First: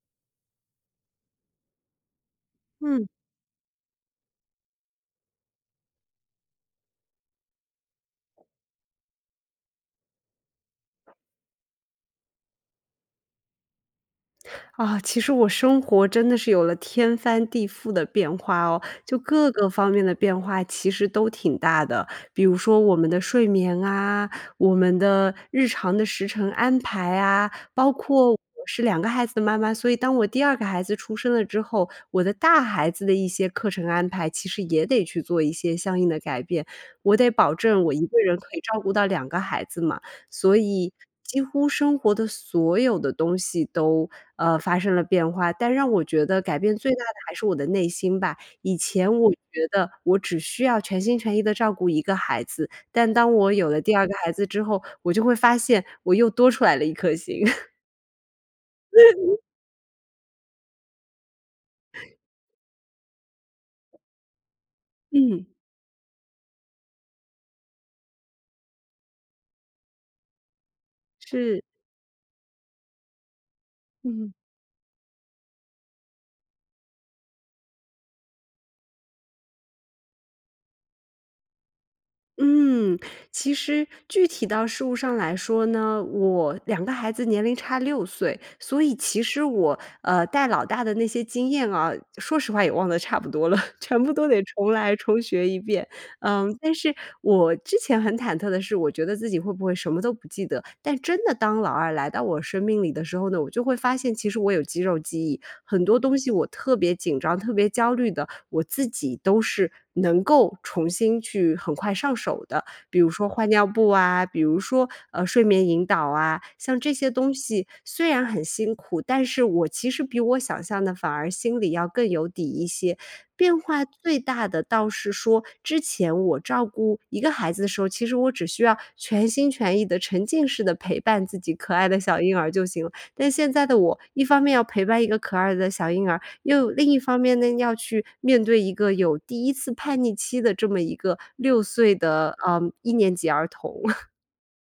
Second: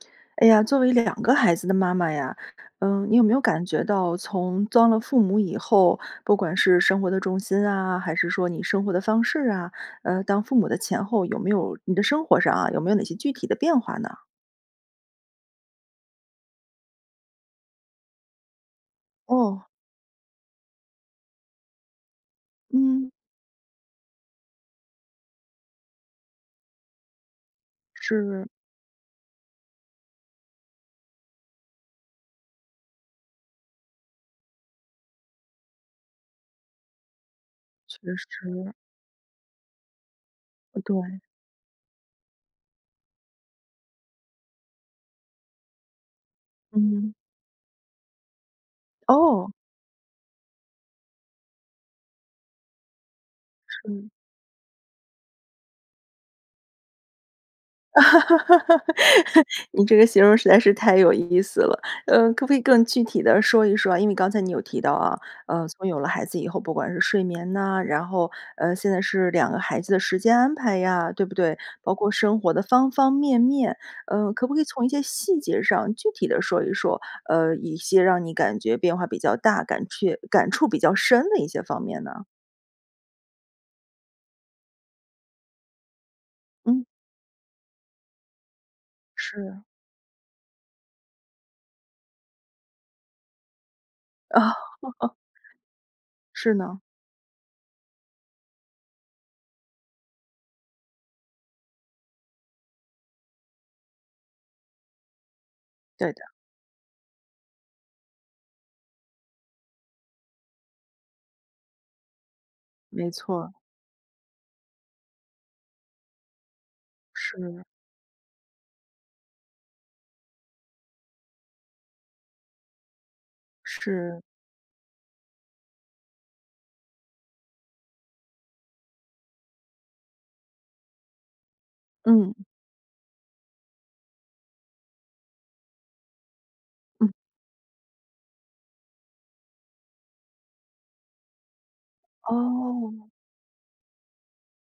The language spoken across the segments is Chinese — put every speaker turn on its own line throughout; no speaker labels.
哎呀，作为2个孩子的妈妈呀，
嗯。
嗯，你有没有感觉到从当了父母以后，不管是生活的重心啊，还是说你生活的方式啊，呃，当父母的前后，有没有-你的生活上啊-有没有哪些具体的变化呢？
啊，其实我生活真的是有了天翻地覆的变化哦。就各
哦。
个方面的变化其实都挺大的，比如说我们
嗯。
的睡眠啊，我们的日常的时程安排啊，包括我
是。
是2个孩子的妈妈，所以当我第2个孩子出生了之后，我的大孩子的一些课程安排，其实也得去做一些相应的改变。我得保证我
确
1个人可以
实。
照顾到2个孩子嘛，所
呃，
以
对。
几乎生活的所有的东西都，呃，发生了变化。但让我觉得改变最
嗯
大的
哼。
还是我的内心吧，以前我
哦。
觉得我只需要全心全意的照顾1个孩子，但当我有了第
是。
2孩子之后，我就会发现我又多出来了1颗心。
你这个形容实在是太有意思了。呃，可不可以更具体地说一说啊？因为刚才你有提到啊，
嗯。
呃，从有了孩子以后，不管是睡眠呐，然后，呃，现在是2个孩子的时间安排呀，对不对？
是。
包括生活的方方面面，
嗯。
呃，可不可以从一些细节上具体地说一说？呃，一些让你感觉变化比较大、感却感触比较深的一些方面呢？
嗯，其实具体到事物上来说呢，我两
嗯。
个孩子年龄差6岁，所以其实
是。
我，呃，带老大的那些经验啊，说实话也忘得差不多了，全部都得重来
哦。
重学一遍。
是
嗯，但
呢。
是我之前很忐忑的是，我觉得自己会不会什么都不记得，但真的当老2来到我生命里的时候呢，我就会发现其实我有肌肉记忆，很多
对
东
的。
西我特别紧张、特别焦虑的，我自己都是能够重新去很快上手的。比如
没
说
错
换
儿。
尿布啊，比如说，呃，睡眠引导啊，像这些东
是。
西虽然很辛苦，但是我其实比我想象的反而心里要更有底一些。变化最
是。
大的倒是说之前我照顾1个孩子的时候，其实我只需要全心全意地、沉浸式地陪伴自己可爱的小婴
嗯。
儿就行了。但现在的我一方面要陪伴一个可爱的小婴儿，又另一
嗯。
方面呢，要去面对一个有第1次叛逆期的这么一个6岁的，呃，一
哦。
年级儿童。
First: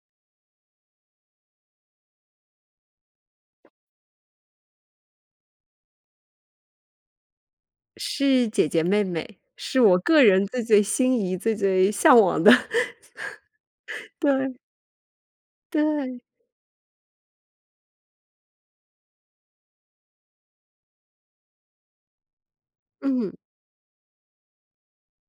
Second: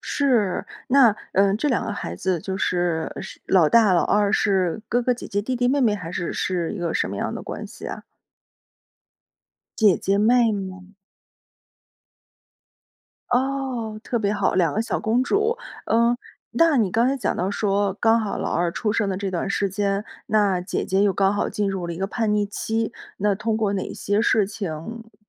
是，那，呃，这2个孩子就是是老大老二是哥哥姐姐弟弟妹妹还是是一个什么样的关系啊？
是姐姐妹妹，是
姐
我
姐
个人
妹
最最
妹。
心仪、最最向往的。
哦，特别
对。
好，2个小公主。嗯，
对。
那你刚才讲到说刚好老二出生的这段时间，那姐姐又刚好进入了一个叛逆期，
嗯。
那通过哪些事情，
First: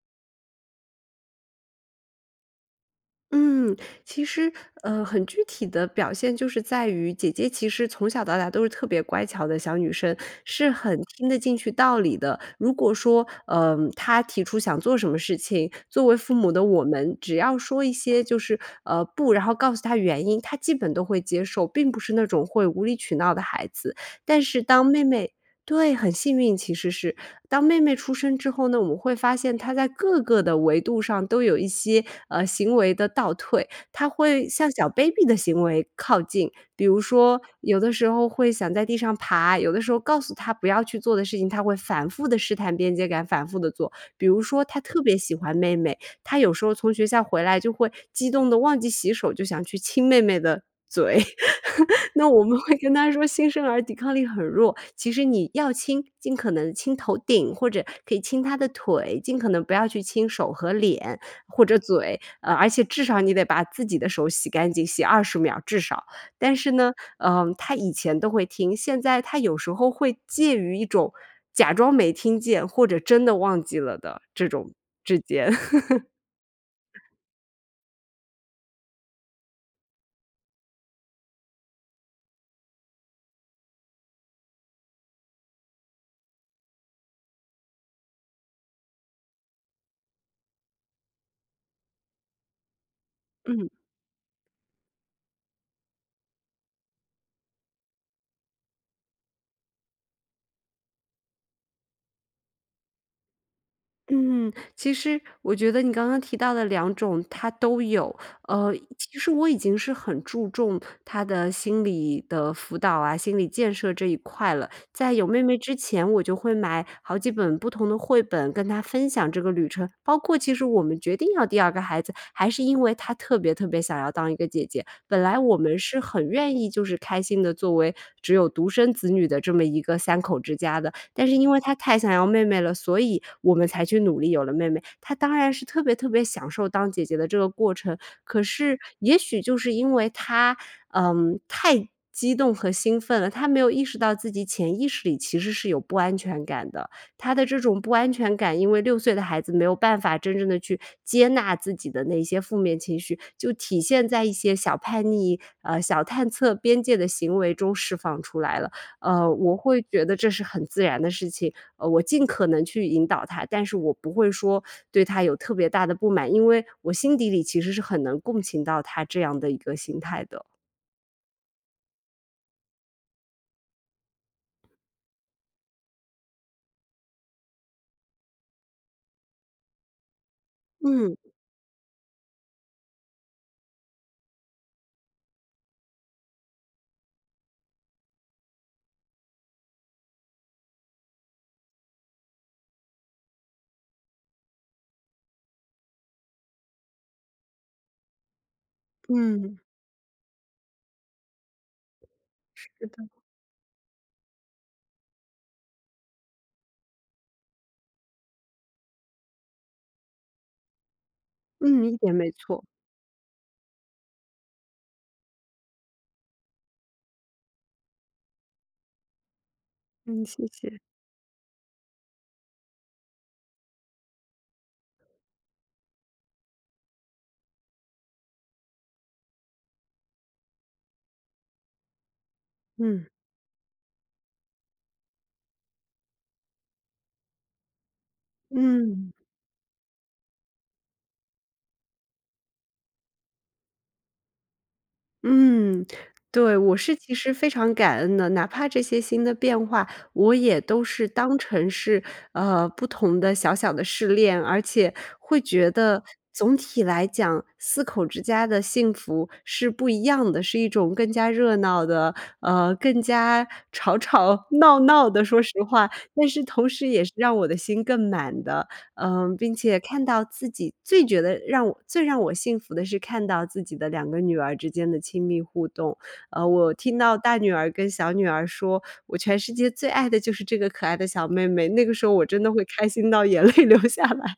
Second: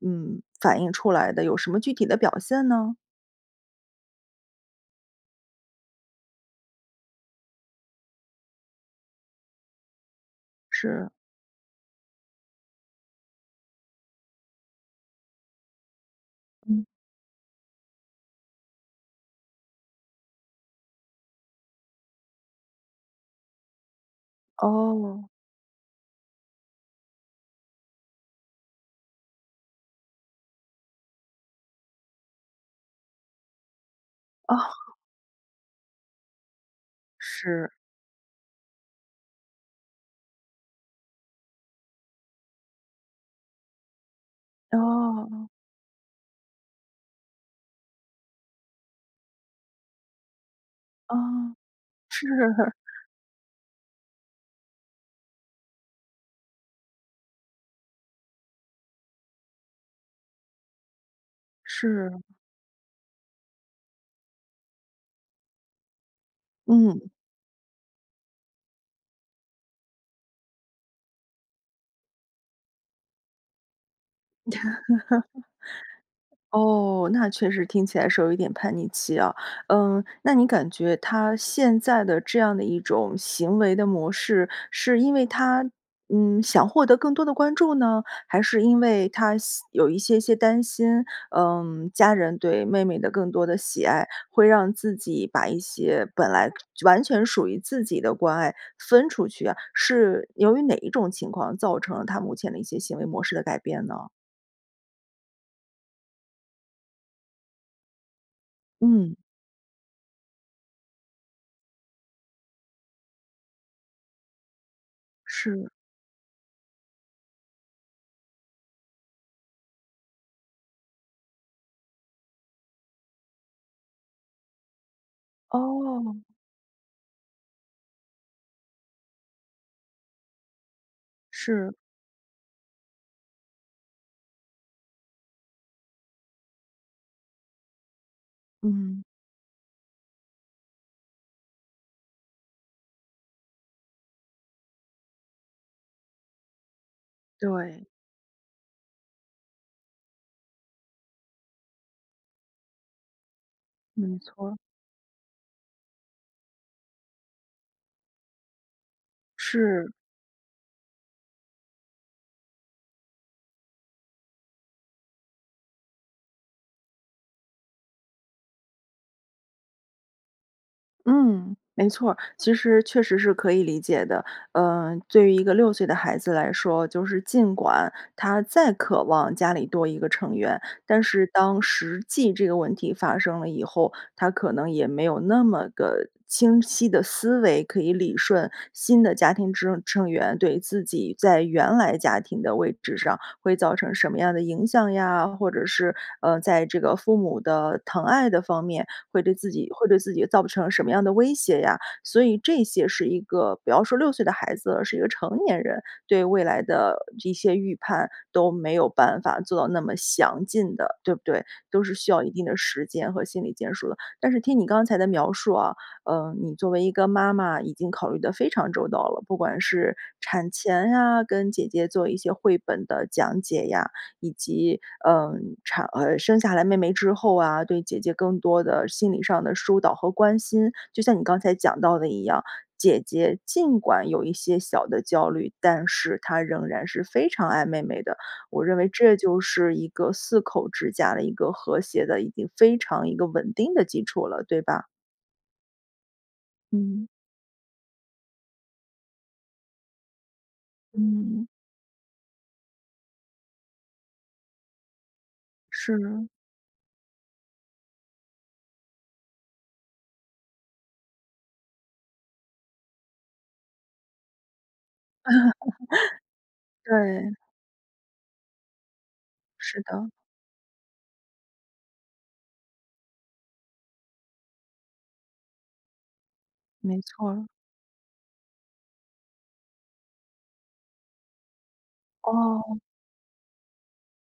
嗯，反映出来的？有什么具体的表现呢？
嗯，其实，呃，很具体的表现就是在于姐姐其实从小到大都是特别乖巧的小女生，是很
是。
听得进去道理的。如果说，呃，她提出想做什么事情，作为父母的我
嗯。
们只要说一些就是，呃，不，然后告诉她原因，她基本都会接受，并不是那种会无理取闹的孩子。但是当妹
哦。
妹对，很幸运其实是，当妹妹出生之后呢，我们会发现她在各个的维度上都有一些，呃，行为的倒退。她会向小
哦。
baby 的行为靠近，比如说
是。
有的时候会想在地上爬，有的时候告诉她不要去做的事情她会反复地试探边界感，反复地做。比如说她特别喜
哦。
欢妹妹，她有时候从学校回来就会激动地忘记洗手就想去亲妹妹的嘴。
哦，
那我们
是。
会跟她说新生儿抵抗力很弱，其实你要亲尽可能亲头顶，或者可以亲她的腿，尽可能不要去亲手和脸或者嘴。
是。
呃，而且至少你得把自己的手洗干净，洗20秒至少。但是呢，
嗯。
呃，她以前都会听，现在她有时候会介于一种假装没听见或者真的忘记了的这种之间。
哦，那确实听起来是有一点叛逆期啊。嗯，那你感觉她现在的这样的一种行为的模式，是因为她，嗯，想获得更多的关注呢，还是因为她些有一些些担心，嗯，家人对妹妹的更多的
嗯。
喜爱会让自己把一些本来完全属于自己的关爱分出去啊？是由于哪一种情况造成了她目前的一些行为模式的改变呢？
嗯，其实我觉得你刚刚提到的2种她都有。呃，
嗯。
其实我已经是很注重她的心理的辅导啊，心理建设这一块了。在有妹妹
是。
之前我就会买好几本不同的绘本跟她分享这个旅程，包括其实我们决定要第2个孩子，还是因为她特别特别想要当一个姐姐。本来我们是
哦。
很愿意就是开心地作为只有独生子女的这么一个3口之家的，但是因为
是。
她太想要妹妹了，所以我们才去努力有了妹妹。她当然是特别特别享受当姐姐的这个过程，可是
嗯。
也许就是因为她，嗯，太激动和兴奋了，她没有意识到自己潜意识里其实是有不安全感的。她的这种
对。
不安全感因为6岁的孩子没有办法真正地去接纳自己的那些负面情绪，就体现
没
在一些
错。
小叛逆，呃，小探测边界的行为中释放出来了。呃，我会
是。
觉得这是很自然的事情，呃，我尽可能去引导她。但是我不会说对她有特别大的不满，因为我心底里其实是很能共情到她这样的一个心态的。
嗯，没错儿，其实确实是可以理解的。呃，对于一个6岁的孩子来说，就是尽管她再渴望家里多1个成员，但
嗯。
是当实际这个问题发生了以后，她可能也没有那么的清晰的思维，可以理顺新的家庭之成员对自己在原来家庭的位置上会造成什么样的影响呀，或者是，呃，在这个父母的疼爱的方面会对自
嗯。
己会对自己造成什么样的威胁呀。所以这
是
些
的。
是一个比方说6岁的孩子，是一个成年人，对未来的一些预判都没有办法做到那么详尽的，对不对？都
嗯，
是
一
需
点
要
没
一定的
错。
时间和心理建设的。但是听你刚才的描述啊，呃，你作为一个妈妈已经考虑得非常周到了，不管是
嗯，谢
产
谢。
前啊，跟姐姐做一些绘本的讲解呀，以及，呃，产儿生下来妹妹之后啊，对姐姐更多的心理上的疏导和关心。就像你刚才讲到的一样，姐
嗯。
姐尽管有一些小的焦虑，但是她仍然是非常爱妹妹的。我认为
嗯。
这就是一个四口之家的一个和谐的已经非常一个稳定的基础了，对吧？
嗯，对，我是
嗯。
其实非常感恩的，哪怕这些新的变化，我也都是当
嗯。
成是，呃，不同的小小的试练，而且会觉
是
得
呢。
总体来讲，4口之家的幸福是不一样的。是一种更加热闹的，呃，更加吵吵闹闹的，说实话。但是同 时也是
对。
让我的心更满的，呃，并且
是
看
的。
到自己最觉得让我最让我幸福的是看到自己的2个女儿之间的亲密互动。呃，我听
没
到大
错。
女儿跟小女儿说：“我全世界最爱的就是这个可爱的小妹妹”，那个时候我真的会
哦。
开心到眼泪流下来。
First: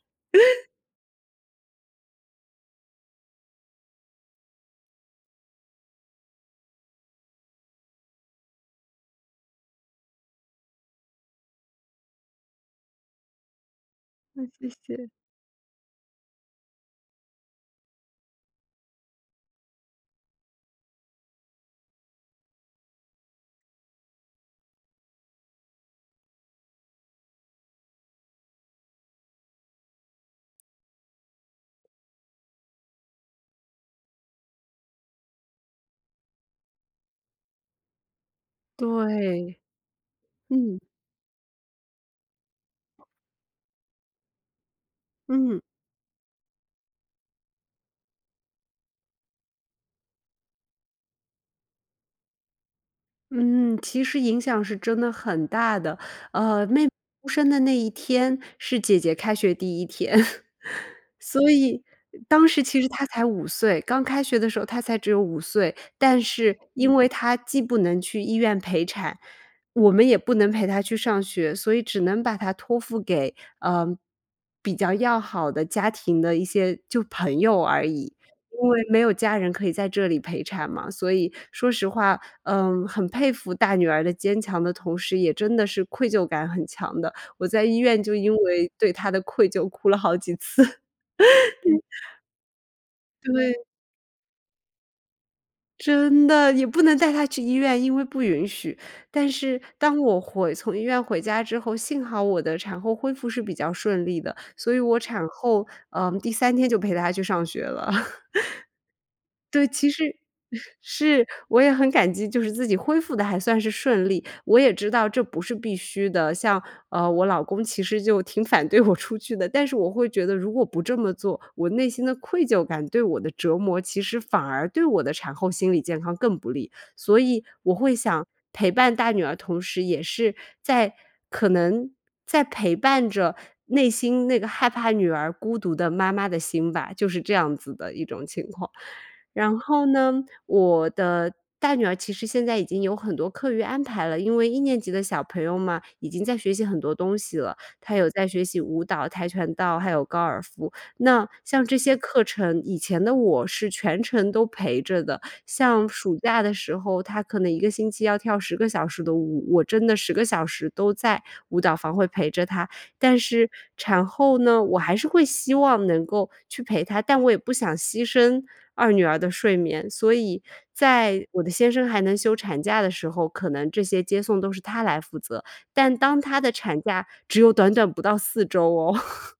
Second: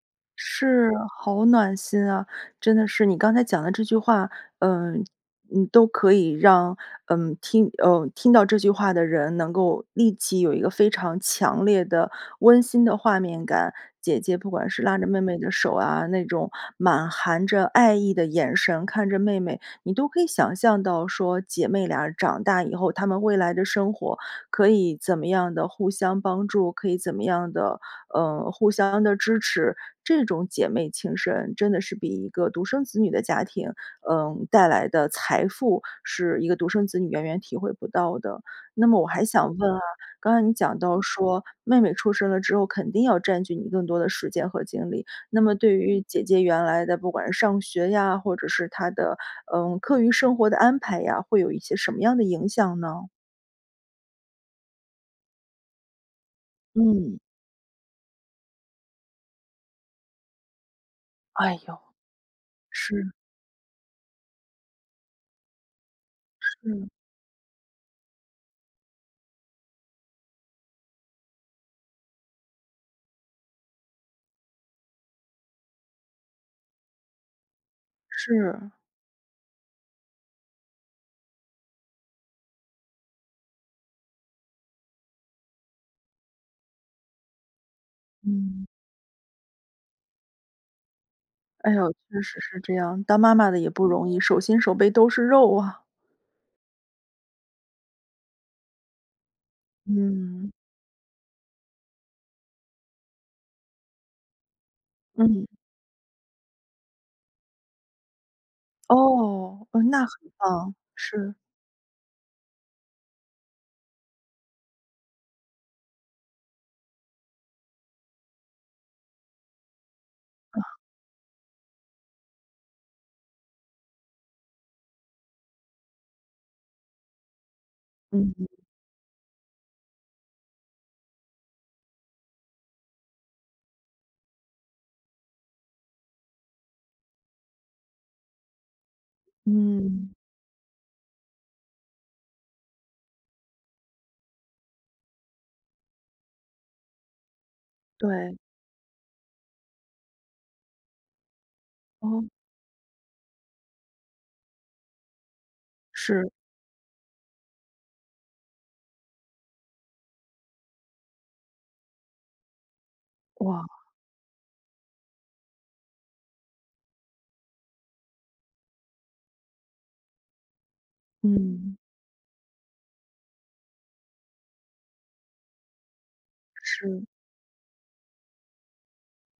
是，好暖心啊。真的是你刚才讲的这句话，嗯，你都可以让嗯听呃听到这句话的人能够立即有一个非常强烈的温馨的画面感。姐姐
嗯，
不
谢
管是拉着
谢。
妹妹的手啊，那种满含着爱意的眼神看着妹妹，你都可以想象到说姐妹俩长大以后，她们未来的生活可以怎么样地互相帮助，可以怎么样地，呃，互相地支持。这种姐妹情深真的是比1个独生子女的家庭，呃，带来的财富是1个独生子女远远体会不到的。那么我还想
对，
问啊，刚才你
嗯。
讲到说妹妹出生了之后，肯定要占据你更多的时间和精力。那么
嗯。
对于姐姐原来的不管是上学呀，或者是她的，嗯，课余生活的安排呀，会有一些什么样的影响呢？
嗯，其实影响是真的很大的。呃，妹妹
嗯。
出生的那一天是姐姐开学第1天。所
哎呦，
以当时其实她
是。
才5岁，刚开学的时候她才只有5岁，但是
是。
因为她既不能去医院陪产，我们也不能陪她去上学，所以只能把她托付给，呃，比较要好的家庭的一些就朋友而已。因
是。
为没有家人可以在这里陪产嘛，所以说实话，嗯，很佩服大女儿的坚强的同时，也真的是愧疚感很强的，我在医院就因
嗯。
为对她的愧疚哭了好几次。
哎哟，确实是这样。当妈妈的
对。
也不容易，手心手背都是肉啊。
真的，你不能带她去医院，因为不允许。但是当我
嗯。
回从医院回家之后，幸好我的产后恢复是比较顺利的，所以我产
嗯。
后，嗯，第3天就陪她去上学了。对，
哦，嗯，
其
那
实，
很棒，
是。
是。
我也很感激，就是自己恢复得还算是顺利，我也知道这不是必须的，像，呃，我老公其实就挺反对我出去的，但是我会觉得如果
啊。
不这么做，我内心的愧疚感对我的折磨，其实反而对我的产后心理健康更不利。所以我会想
嗯，嗯。
陪伴大女儿，同时也是在可能在陪伴着内心那个害怕女儿孤独的妈妈的心吧，就是这样子的一种情况。然后
嗯。
呢，我的大女儿其实现在已经有很多课余安排了，因为1年级的小朋友嘛，已经在学习很多东西了，她有在
对。
学习舞蹈，跆拳道，还有高尔夫。那像这些课
嗯。
程，以前的我是全程都陪着的，像暑
是。
假的时候，她可能1个星期要跳10个小时的舞。我真的10个小时都在舞蹈房会陪着她。但是
哇。
产后呢，我还是会希望能够去陪她，但我也不想牺牲2女儿的睡眠。所以在我的先
嗯。
生还能休产假的时候，可能这些接送都是他来负责，但当他的产
是。
假只有短短不到4周哦。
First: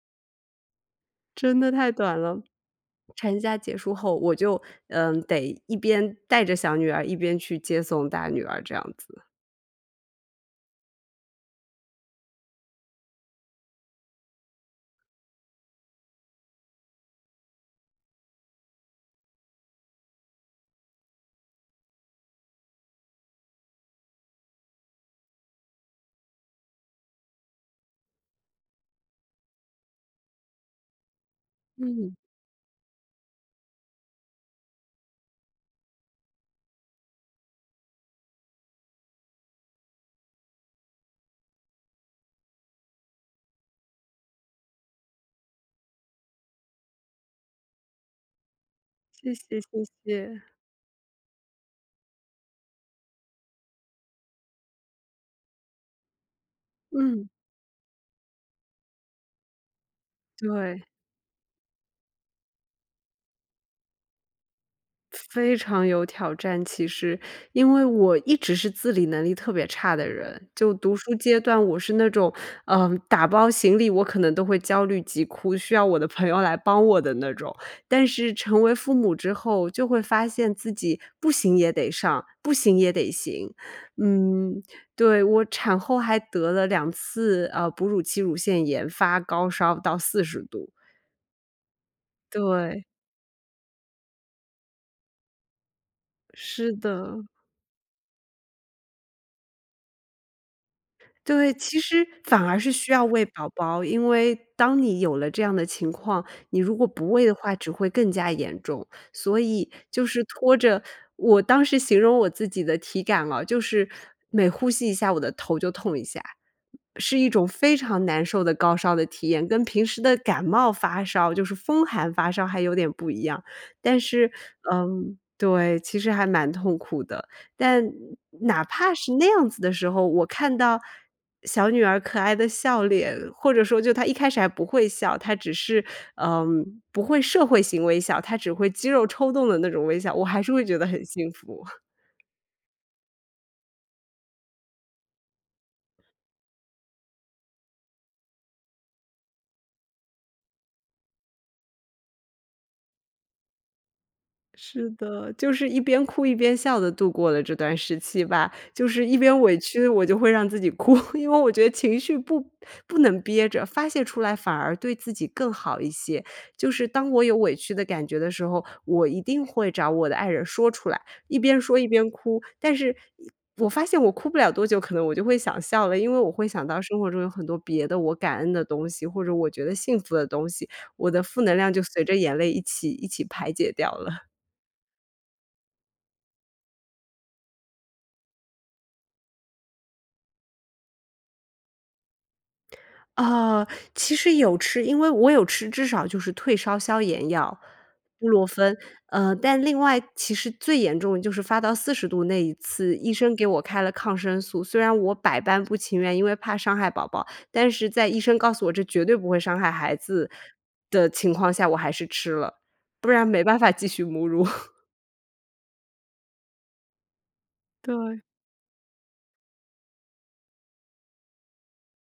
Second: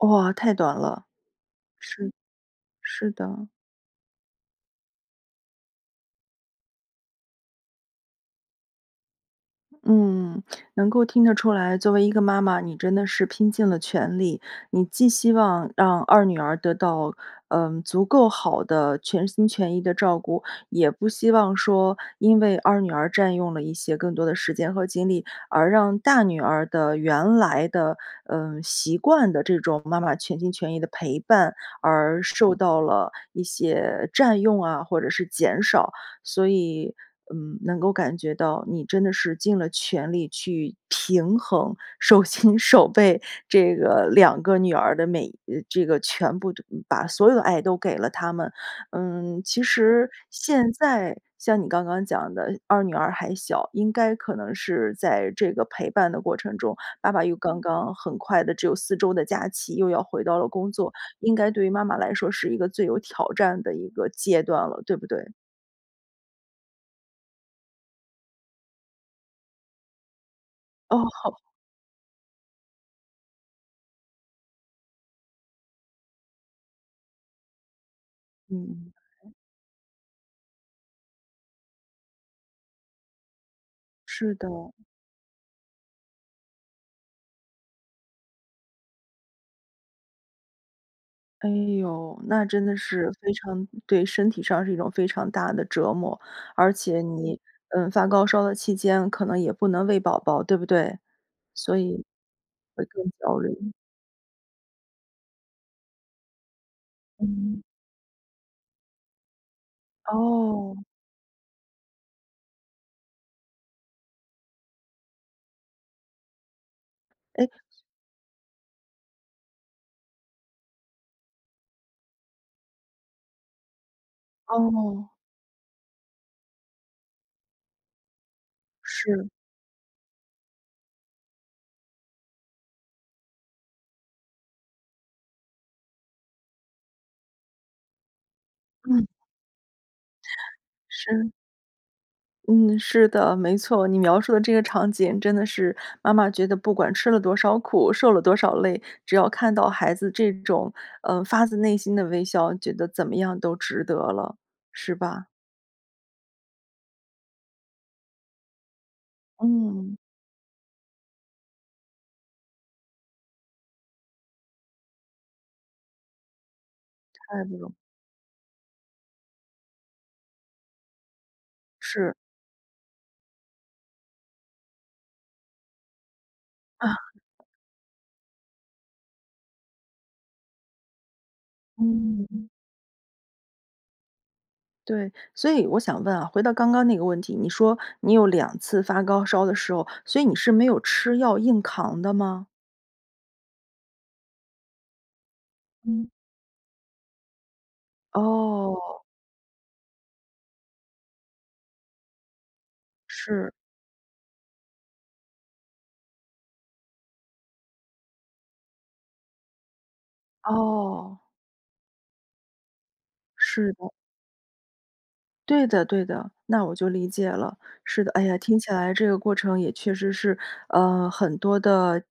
哇，太短了。
真的太
是，
短了。
是
产
的。
假结束后，我就，呃，得一边带着小女儿，一边去接送大女儿这样子。
嗯，能够听得出来，作为一个妈妈，你真的是拼尽了全力。你既希望让2女儿得到，呃，足够好的全心全意的照顾，也不希望说因为2女儿占用了一些更多的时间和精力，而让大女儿的原来的，呃，习惯的这种妈妈全心全意的陪伴
嗯。
而受到了一些占用啊，或者是减少。所以，嗯，能够感觉到你真的是尽了全力去平衡，手心手背，这个2个女儿的每，呃，这个全部这把所有的爱都给了她们。
谢
嗯，
谢，
其
谢
实
谢。
现在像你刚刚讲的2女儿还小，应该可能是在这个陪伴的过程中，爸爸
嗯。
又刚刚很快地只有4周的假期又要回到了工
对。
作，应该对于妈妈来说是一个最有挑战的一个阶段了，对不对？
非常有挑战其实，因为我一直是自理能力特别差的人，就读
哦，
书
好。
阶段我是那种，呃，打包行李，我可能都会焦虑急哭，需要我的朋友来帮我的那种。但是成为
嗯。
父母之后，就会发现自己不行也得上，不行也得行。
是
嗯，
的。
对，我产后还得了2次，呃，哺乳期乳腺炎，发高烧到40度。
哎呦，那真的
对。
是非常对身体上是一种非常大的折磨，
是
而且
的。
你，嗯，发高烧的期间可能也不能喂宝宝，对不对？
对，
所
其
以
实反而是
会
需
更
要喂
招
宝
人
宝。因为当你有了这样的情况，你如果不喂的话
嗯。
只会更加严重，所以就是拖着
哦。
我当时形容我自己的体感了，就是每呼吸一下我的头就痛一下。是一种
诶。
非常难受的高烧的体验，跟平时的感冒发烧就是风寒发烧还有点不一样。但是，
哦。
嗯，对，其实还蛮痛苦的。但哪怕是那
是。
样子的时候，我看到小女儿可爱的笑脸，或者说就她一开始还不会笑，她只是，嗯，不会社会型微笑，她只会肌
嗯。
肉抽动的那种微笑，我还是会觉得很
是。
幸福。
嗯，是的，没错。你描述的这个场景真的是妈妈觉得不管吃了多少苦、受了多少累，只要看到孩子这种，呃，发自内心的微笑，觉得怎么样都值得了，
是
是吧？
的，就是一边哭一边笑地度过了这段时期吧。就是一边委屈，
嗯。
我就会让自己哭，因为我觉得情绪不不能憋着，发泄出来反而对自己更好一些。就是当我有
太
委
不
屈
容
的感觉的时候，我一定会找我的爱人说出来，一边说一边
是。
哭。但是呃我发现我哭不了多久，可能我就会想笑了。因为我会想到生
啊。
活中有很多别的我感恩的东西，或者我觉得幸福的东西，我的负能量就随着眼
嗯。
泪一起一起排解掉了。
对，所以我想问啊，回到刚刚那个问题，你说你有2次发高烧的时候，所以你是没有吃药硬扛的吗？
啊，其实有吃，因为我有吃至少
嗯。
就是退烧消炎药，布洛芬。
哦。
呃，但另外其实最严重的就是发到40度那一次，医生给
是。
我开了抗生素，虽然我百般不情愿，因为怕伤害宝宝，但是在医生告诉我这绝对不会伤害孩子的
哦。
情况下我还是吃了，不然没办法
是
继
的。
续母乳。
对的，对的，那我就理解了。是的，
对。
哎呀，听起来这个过程也确实是，呃，很多的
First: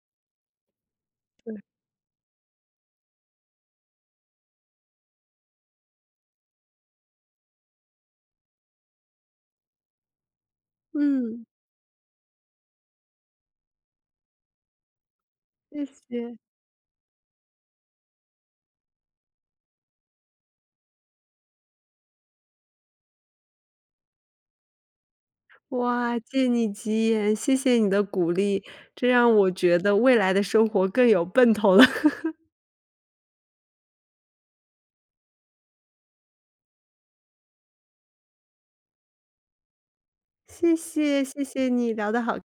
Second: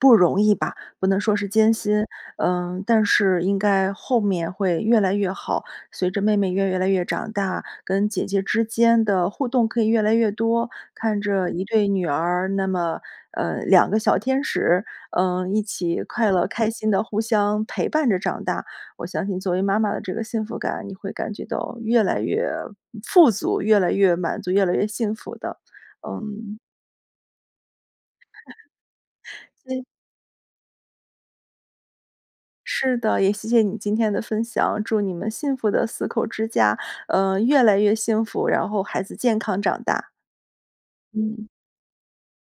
不容易吧，不能说是
对。
艰辛，呃，但是应该后面会越来越好，随着妹妹越越来越长大，跟姐姐之间的互动可以越来越多。看
嗯。
着一对女儿，那么呃，两个小天使，嗯，一
谢
起快
谢。
乐开心地互相陪伴着长大，我相信作为妈妈的这个幸福感，你会感觉到越来越富足，越来越满足，越来越幸福的。
哇，借
嗯。
你吉言，谢谢你的鼓励，这让我
所
觉
以
得未来的生活更有奔头了。
是的，也谢谢你今天的分享，祝你们幸福的四口之家，呃，越来越幸福，然后孩子健康长大。
谢谢，谢
嗯。
谢你，聊得好